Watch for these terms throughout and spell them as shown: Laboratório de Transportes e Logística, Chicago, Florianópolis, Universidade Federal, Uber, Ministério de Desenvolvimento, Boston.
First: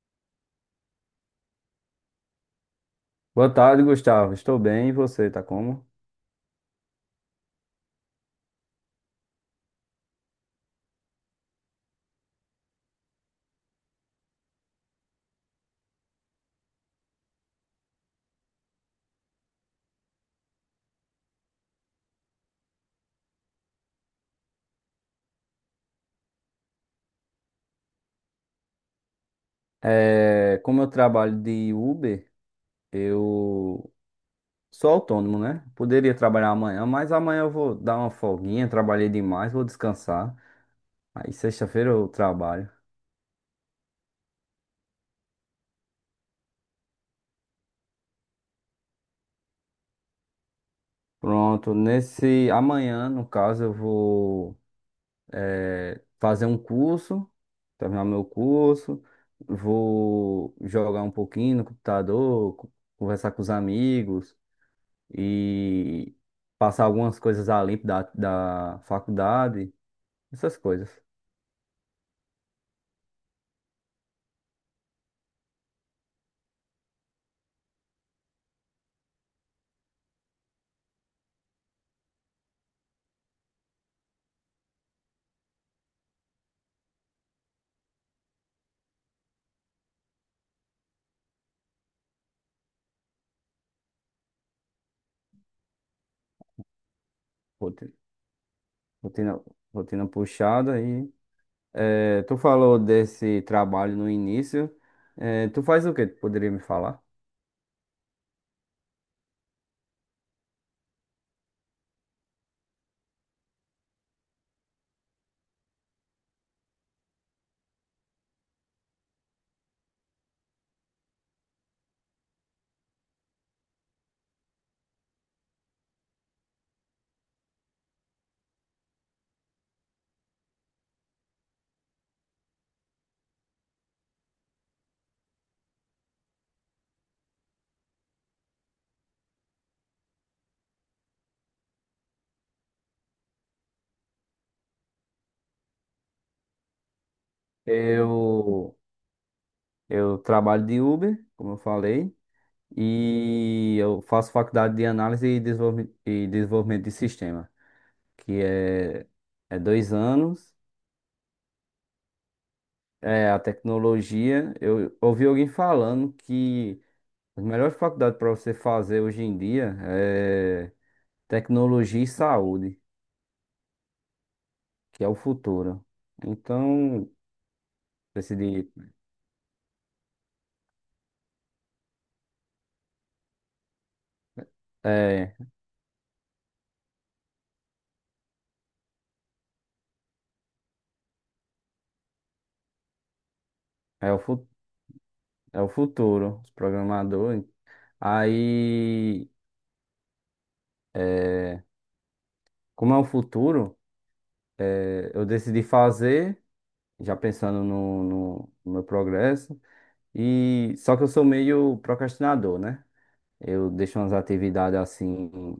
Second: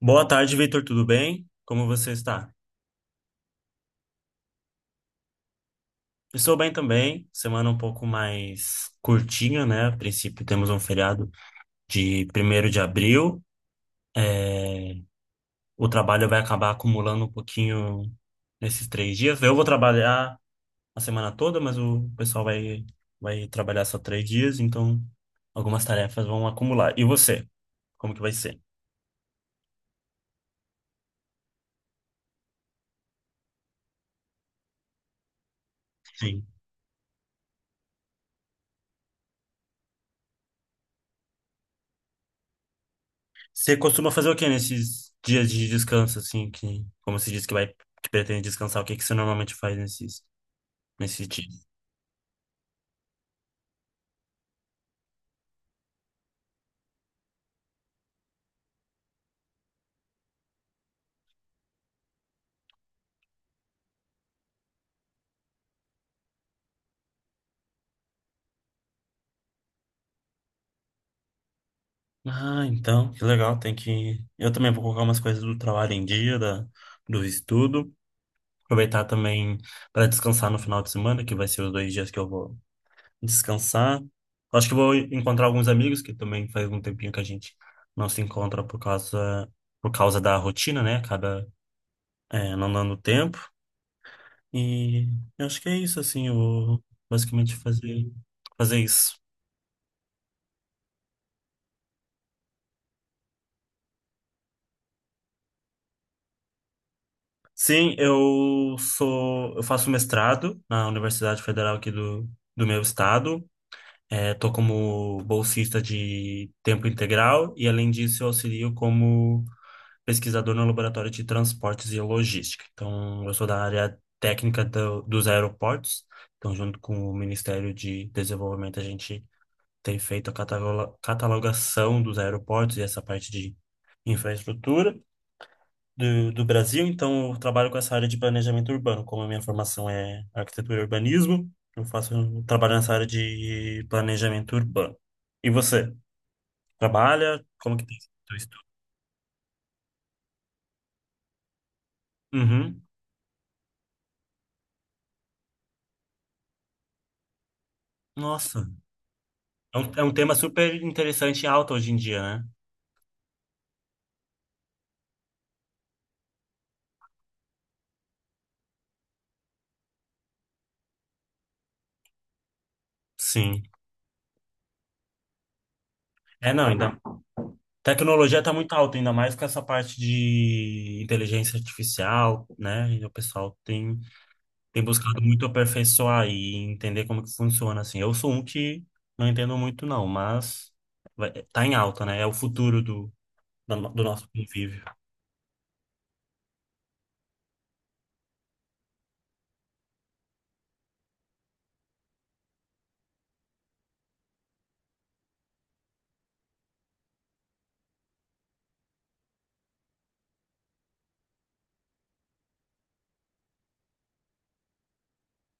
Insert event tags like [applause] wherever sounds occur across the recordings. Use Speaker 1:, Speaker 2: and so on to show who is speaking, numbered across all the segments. Speaker 1: Boa tarde, Vitor. Tudo bem? Como você está?
Speaker 2: Boa tarde, Gustavo. Estou bem, e você, tá como?
Speaker 1: Estou bem também. Semana um pouco mais curtinha, né? A princípio, temos um feriado de 1º de abril. É. O trabalho vai acabar acumulando um pouquinho nesses 3 dias. Eu vou trabalhar a semana toda, mas o pessoal vai trabalhar só 3 dias, então algumas tarefas vão acumular. E você? Como que vai ser?
Speaker 2: É, como eu trabalho de Uber, eu sou autônomo, né? Poderia trabalhar amanhã, mas amanhã eu vou dar uma folguinha, trabalhei demais, vou descansar. Aí sexta-feira eu trabalho.
Speaker 1: Você costuma fazer o que nesses dias de descanso, assim, como você disse que vai, que pretende descansar, o que que você normalmente faz nesses dias?
Speaker 2: Pronto, nesse amanhã, no caso, eu vou fazer um curso, terminar meu curso, vou jogar um pouquinho no computador, conversar com os amigos. E passar algumas coisas a limpo da faculdade, essas coisas.
Speaker 1: Ah, então, que legal, tem que... Eu também vou colocar umas coisas do trabalho em dia, do estudo, aproveitar também para descansar no final de semana, que vai ser os 2 dias que eu vou descansar. Acho que vou encontrar alguns amigos, que também faz um tempinho que a gente não se encontra por causa da rotina, né? Acaba, não dando tempo. E eu acho que é isso, assim, eu vou basicamente
Speaker 2: Rotina,
Speaker 1: fazer isso.
Speaker 2: rotina, rotina puxada. E tu falou desse trabalho no início. Tu faz o que? Tu poderia me falar?
Speaker 1: Sim, eu faço mestrado na Universidade Federal aqui do meu estado. É, tô como bolsista de tempo integral e, além disso, eu auxilio como pesquisador no Laboratório de Transportes e Logística. Então, eu sou da área técnica dos aeroportos. Então, junto com o Ministério de Desenvolvimento, a gente tem feito a catalogação dos aeroportos e essa parte de infraestrutura do Brasil, então eu trabalho com essa área de planejamento urbano, como a minha formação é arquitetura e urbanismo, eu trabalho nessa área de planejamento urbano. E você, trabalha? Como que tem sido o teu estudo?
Speaker 2: Eu eu trabalho de Uber, como eu falei,
Speaker 1: Uhum.
Speaker 2: e eu faço faculdade de análise e desenvolvimento de sistema, que
Speaker 1: Nossa,
Speaker 2: é
Speaker 1: é um,
Speaker 2: dois
Speaker 1: é um tema
Speaker 2: anos.
Speaker 1: super interessante e alto hoje em dia, né?
Speaker 2: É, a tecnologia, eu ouvi alguém falando que as melhores faculdades para você fazer hoje em dia é tecnologia e saúde,
Speaker 1: Sim.
Speaker 2: que é o futuro.
Speaker 1: É, não, ainda.
Speaker 2: Então,
Speaker 1: Tecnologia está
Speaker 2: decidi,
Speaker 1: muito alta, ainda mais com essa parte de inteligência artificial, né? E o pessoal tem buscado
Speaker 2: é,
Speaker 1: muito aperfeiçoar e entender como que funciona, assim. Eu sou um que não entendo muito, não, mas vai, tá em alta, né? É o futuro do, da no- do
Speaker 2: é o,
Speaker 1: nosso
Speaker 2: fu-
Speaker 1: convívio.
Speaker 2: é o futuro, os programadores. Aí, é, como é o futuro, eu decidi fazer, já pensando no meu progresso, e só que eu sou meio procrastinador, né? Eu deixo umas atividades assim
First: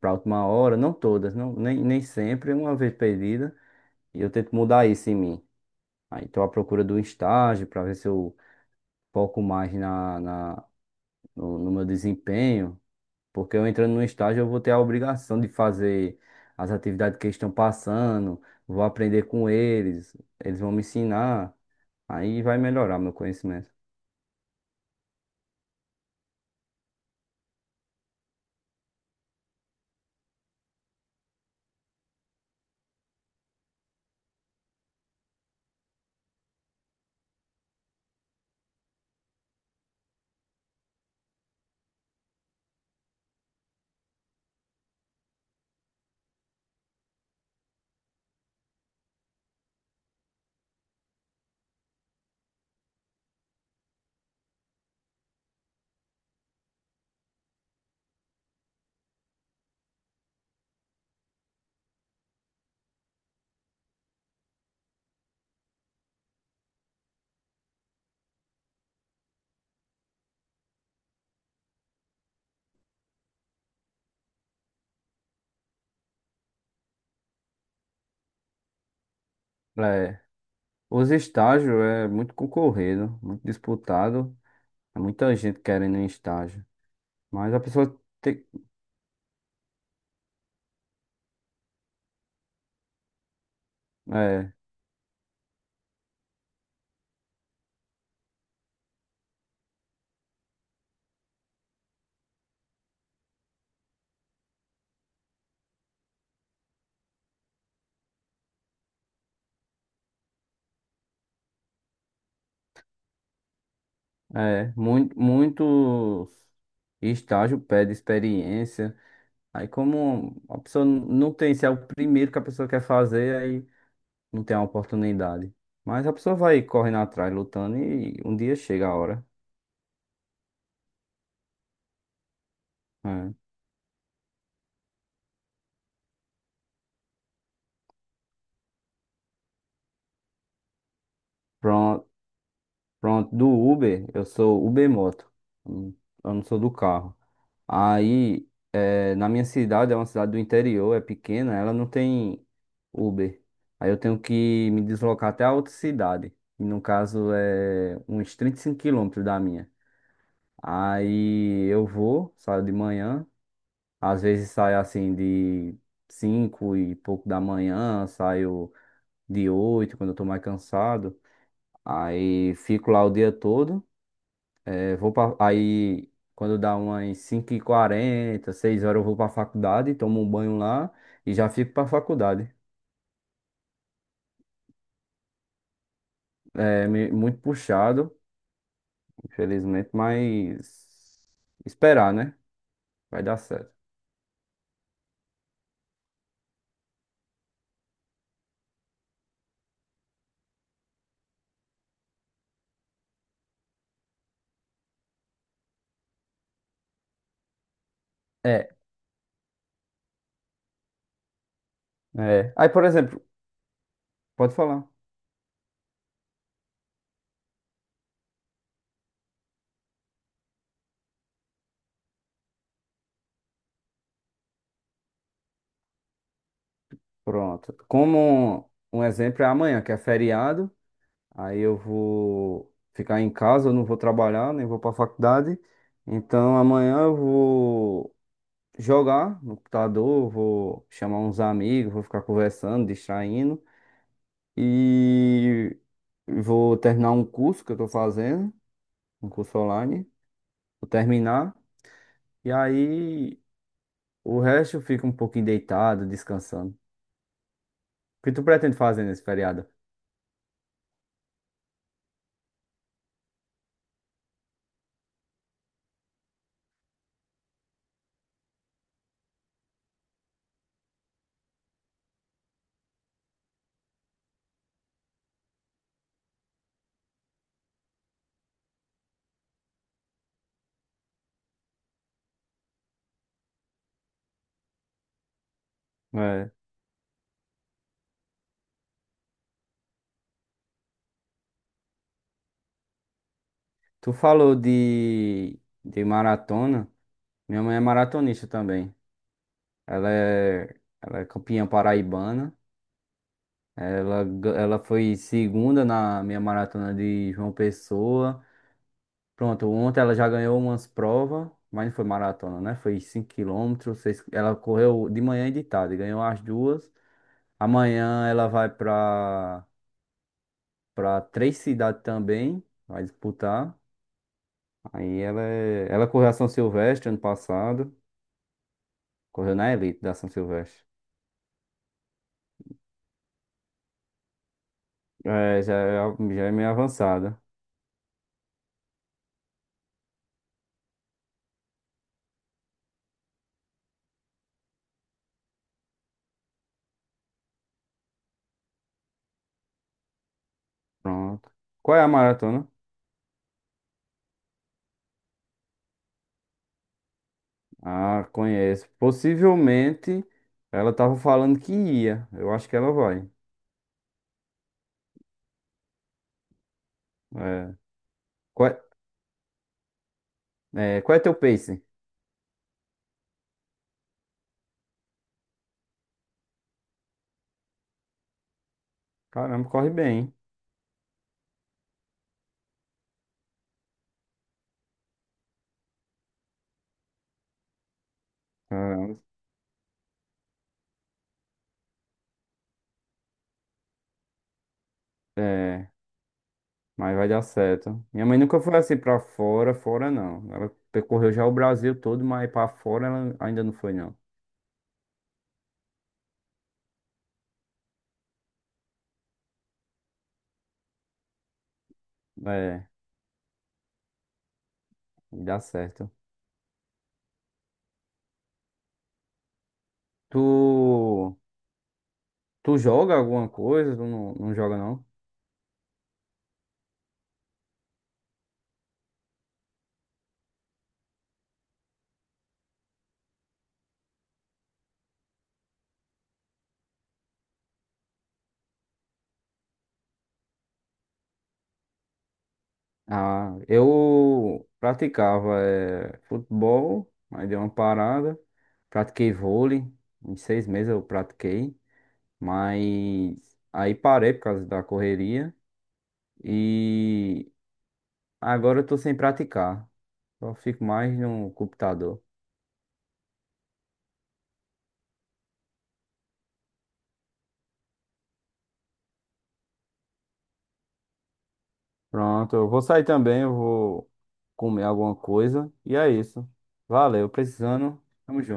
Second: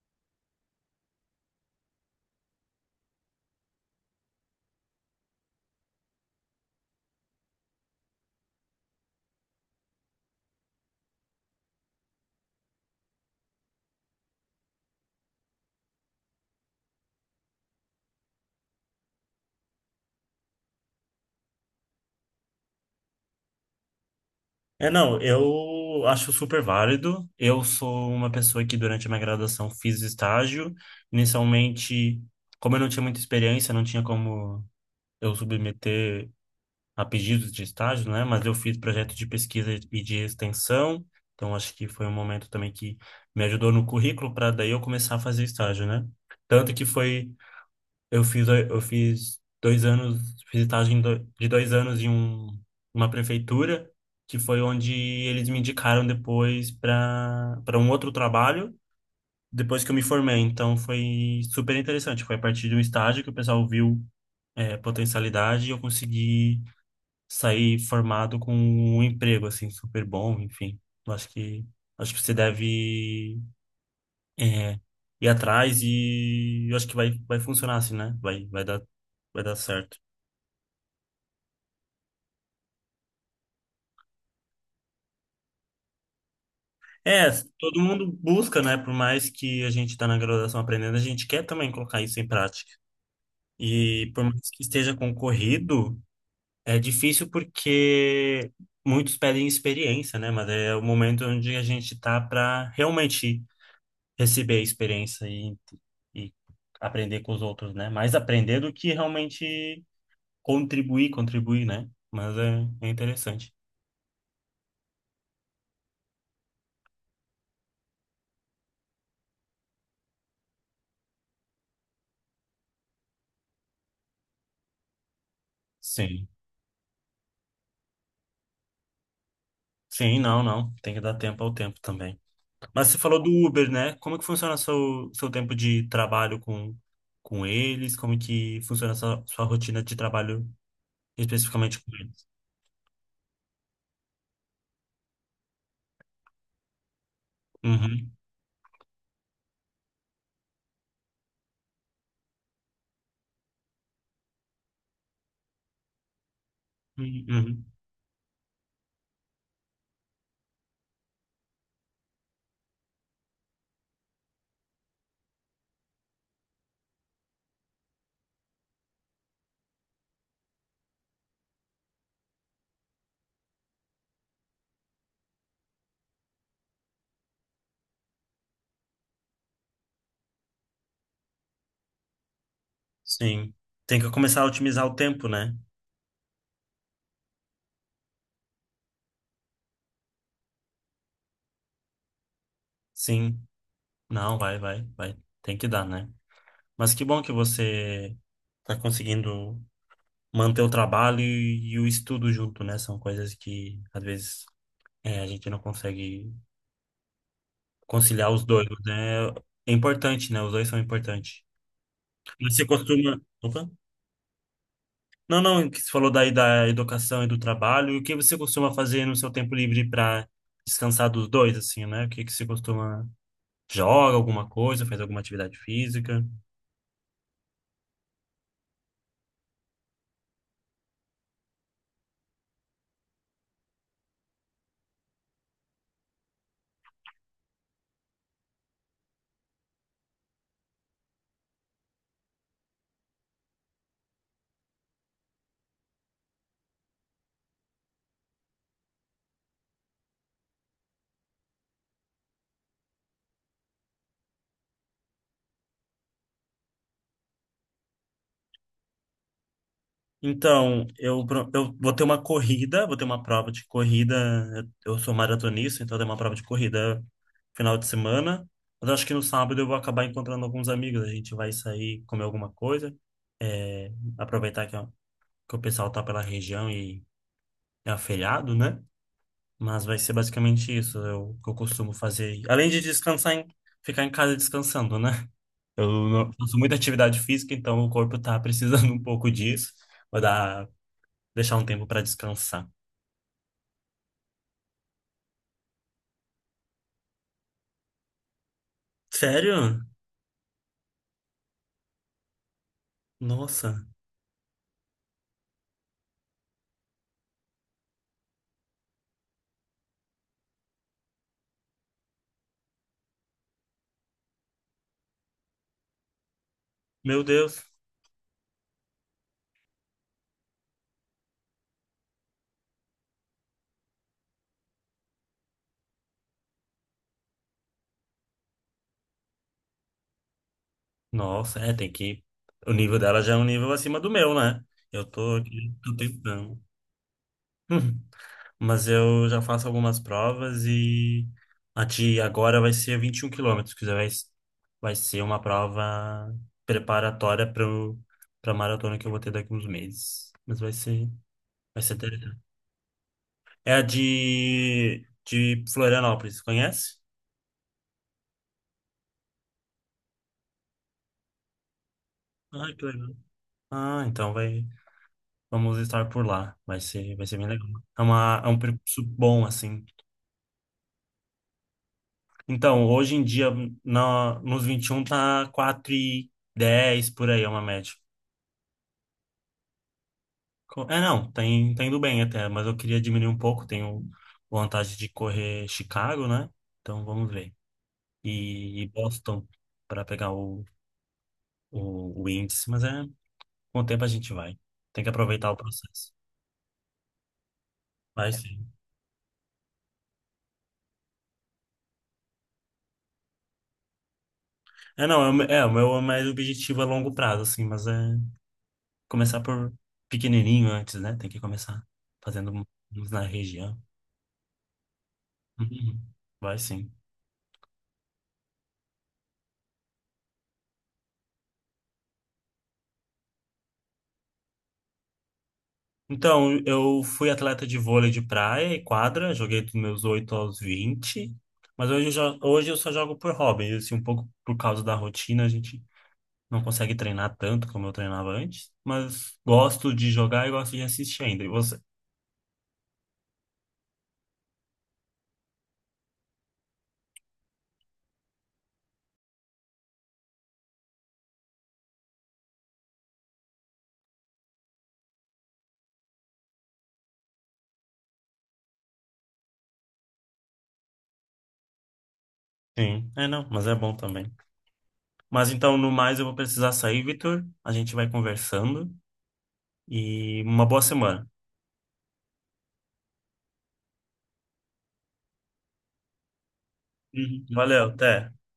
Speaker 2: para última hora, não todas, não, nem sempre, uma vez perdida, e eu tento mudar isso em mim. Aí estou à procura do estágio para ver se eu foco mais na, na, no, no meu desempenho, porque eu entrando no estágio eu vou ter a obrigação de fazer as atividades que eles estão passando, vou aprender com eles, eles vão me ensinar, aí vai melhorar meu conhecimento.
Speaker 1: É, não, eu acho super válido. Eu sou uma pessoa que durante a minha graduação fiz estágio. Inicialmente, como eu não tinha muita experiência, não tinha como eu submeter a pedidos de estágio, né? Mas eu fiz projeto de pesquisa e de extensão, então acho que foi um momento também que me ajudou no currículo para daí eu começar a fazer estágio, né? Tanto que foi, eu fiz 2 anos, fiz estágio de 2 anos uma prefeitura, que foi onde eles me indicaram depois para um outro trabalho, depois que eu me formei. Então foi super interessante, foi a partir de um estágio que o pessoal viu potencialidade e eu consegui sair formado com um emprego assim super bom, enfim. Eu acho que você deve é, ir atrás e eu acho que vai funcionar assim, né? Vai dar certo.
Speaker 2: É, os estágios é muito concorrido, muito disputado. É muita gente querendo um estágio.
Speaker 1: É,
Speaker 2: Mas a
Speaker 1: todo
Speaker 2: pessoa
Speaker 1: mundo
Speaker 2: tem.
Speaker 1: busca, né? Por mais que a gente está na graduação aprendendo, a gente quer também colocar isso em prática. E por mais
Speaker 2: É,
Speaker 1: que esteja concorrido, é difícil porque muitos pedem experiência, né? Mas é o momento onde a gente está para realmente receber a experiência e aprender com os outros, né? Mais aprender do que realmente contribuir, contribuir, né? Mas é interessante.
Speaker 2: é. Muito, muitos estágio pede experiência. Aí, como a pessoa não tem, se é o primeiro que a pessoa quer fazer, aí não tem a oportunidade. Mas a
Speaker 1: Sim.
Speaker 2: pessoa vai correndo atrás, lutando, e um dia chega a hora.
Speaker 1: Sim, não, não. Tem que dar tempo ao tempo também. Mas você falou do
Speaker 2: É.
Speaker 1: Uber, né? Como que funciona seu tempo de trabalho com eles? Como que funciona sua rotina de trabalho especificamente com
Speaker 2: Pronto,
Speaker 1: eles?
Speaker 2: pronto. Do Uber, eu sou Uber Moto. Eu não eu não sou do carro.
Speaker 1: Uhum.
Speaker 2: Aí. É, Na minha cidade, é uma cidade do interior, é pequena, ela não tem Uber. Aí eu tenho que me deslocar até a outra cidade. E no
Speaker 1: Uhum.
Speaker 2: caso
Speaker 1: Uhum.
Speaker 2: é uns 35 quilômetros da minha. Aí eu vou, saio de manhã. Às vezes saio assim de 5 e pouco da manhã, saio de 8 quando eu tô mais cansado. Aí fico lá o dia todo. Eu vou pra, aí, quando dá umas cinco e quarenta seis horas, eu vou pra faculdade, tomo um banho lá e já fico pra faculdade.
Speaker 1: Sim. Tem que começar a otimizar o tempo, né?
Speaker 2: É me- muito puxado, infelizmente, mas esperar, né? Vai dar
Speaker 1: Sim.
Speaker 2: certo.
Speaker 1: Não, vai, vai, vai. Tem que dar, né? Mas que bom que você está conseguindo manter o trabalho e o estudo junto, né? São coisas que às vezes a gente não consegue conciliar os dois,
Speaker 2: É,
Speaker 1: né? É importante, né? Os dois são importantes.
Speaker 2: é.
Speaker 1: Você
Speaker 2: Aí, por
Speaker 1: costuma.
Speaker 2: exemplo,
Speaker 1: Opa?
Speaker 2: pode falar.
Speaker 1: Não, não, que você falou daí da educação e do trabalho. E o que você costuma fazer no seu tempo livre para descansar dos dois, assim, né? O que que você costuma. Joga alguma coisa, faz alguma atividade física?
Speaker 2: Pronto. Como um exemplo é amanhã, que é feriado, aí eu vou ficar em casa, eu não vou trabalhar, nem vou pra faculdade. Então, amanhã eu vou jogar no computador, vou chamar uns amigos, vou ficar conversando, distraindo e vou terminar um curso que eu tô fazendo, um curso online, vou terminar e aí o resto eu fico um pouquinho deitado, descansando. O que tu pretende fazer nesse feriado?
Speaker 1: Então, eu vou ter uma corrida, vou ter uma prova de corrida. Eu sou maratonista, então tem uma prova de corrida final de semana. Mas acho que no sábado eu vou acabar encontrando alguns amigos. A gente vai sair, comer alguma coisa, é, aproveitar ó, que o pessoal tá pela região e é aferiado, né? Mas vai ser basicamente isso eu, que eu costumo fazer. Além de descansar, ficar em casa descansando, né? Eu não-
Speaker 2: É.
Speaker 1: faço muita atividade física, então o corpo tá precisando [laughs] um pouco disso. Vou dar Deixar um tempo pra descansar.
Speaker 2: Tu falou de maratona. Minha mãe é maratonista também.
Speaker 1: Sério?
Speaker 2: Ela é, ela é campeã paraibana.
Speaker 1: Nossa.
Speaker 2: Ela foi segunda na minha maratona de João Pessoa. Pronto, ontem ela já ganhou umas provas, mas não foi maratona, né? Foi 5 quilômetros, seis ela correu de manhã e de tarde, ganhou as duas.
Speaker 1: Meu Deus.
Speaker 2: Amanhã ela vai para três cidades também, vai disputar. Aí ela correu a São Silvestre ano passado, correu na elite da São Silvestre.
Speaker 1: Nossa, tem que. O nível dela já é um nível acima do meu, né? Eu
Speaker 2: É,
Speaker 1: tô aqui,
Speaker 2: já
Speaker 1: tô
Speaker 2: é, já é
Speaker 1: tentando.
Speaker 2: meio avançada.
Speaker 1: Hum. Mas eu já faço algumas provas e a de agora vai ser 21 quilômetros, que já vai ser uma prova preparatória para maratona que eu vou ter daqui uns meses. Mas vai ser,
Speaker 2: Pronto.
Speaker 1: vai ser
Speaker 2: Qual é a
Speaker 1: interessante.
Speaker 2: maratona?
Speaker 1: É a de Florianópolis, conhece?
Speaker 2: Ah, conheço. Possivelmente ela tava falando que ia. Eu
Speaker 1: Ah,
Speaker 2: acho que
Speaker 1: que
Speaker 2: ela
Speaker 1: legal.
Speaker 2: vai.
Speaker 1: Ah, então vai. Vamos estar por lá. Vai ser bem legal.
Speaker 2: É.
Speaker 1: É um
Speaker 2: Qual
Speaker 1: percurso bom, assim.
Speaker 2: qual é teu pace?
Speaker 1: Então, hoje em dia, nos 21 tá 4 e 10 por aí, é uma média.
Speaker 2: Caramba, corre bem, hein?
Speaker 1: É, não, tá indo bem até, mas eu queria diminuir um pouco. Tenho vontade de correr Chicago, né? Então, vamos ver. E
Speaker 2: Caramba.
Speaker 1: Boston para pegar o índice, mas com o tempo a gente vai. Tem que aproveitar o
Speaker 2: É,
Speaker 1: processo.
Speaker 2: mas vai dar certo. Minha
Speaker 1: Vai
Speaker 2: mãe nunca
Speaker 1: sim.
Speaker 2: foi assim pra fora, fora não. Ela percorreu já o Brasil todo, mas pra fora ela ainda não foi não.
Speaker 1: É, não, o meu é mais objetivo a longo prazo, assim, mas é começar por pequenininho antes, né? Tem que começar fazendo
Speaker 2: É,
Speaker 1: uns na região.
Speaker 2: dá
Speaker 1: Uhum.
Speaker 2: certo.
Speaker 1: Vai sim.
Speaker 2: Tu, tu joga alguma coisa? Tu não, não joga não?
Speaker 1: Então, eu fui atleta de vôlei de praia e quadra, joguei dos meus 8 aos 20, mas hoje eu só jogo por hobby, assim, um pouco por causa da rotina, a gente não consegue treinar tanto como eu treinava antes, mas gosto de jogar e gosto de assistir ainda. E você?
Speaker 2: Ah, eu praticava futebol, mas dei uma parada. Pratiquei vôlei, em 6 meses eu pratiquei, mas aí parei por causa da correria e agora eu tô sem praticar. Só fico mais no computador.
Speaker 1: Sim, é não, mas é bom também. Mas então, no mais, eu vou precisar sair, Vitor. A gente vai conversando e uma boa semana.
Speaker 2: Pronto, eu vou sair também, eu vou comer alguma coisa e é isso. Valeu,
Speaker 1: Uhum. Valeu,
Speaker 2: precisando.
Speaker 1: até.
Speaker 2: Tamo junto.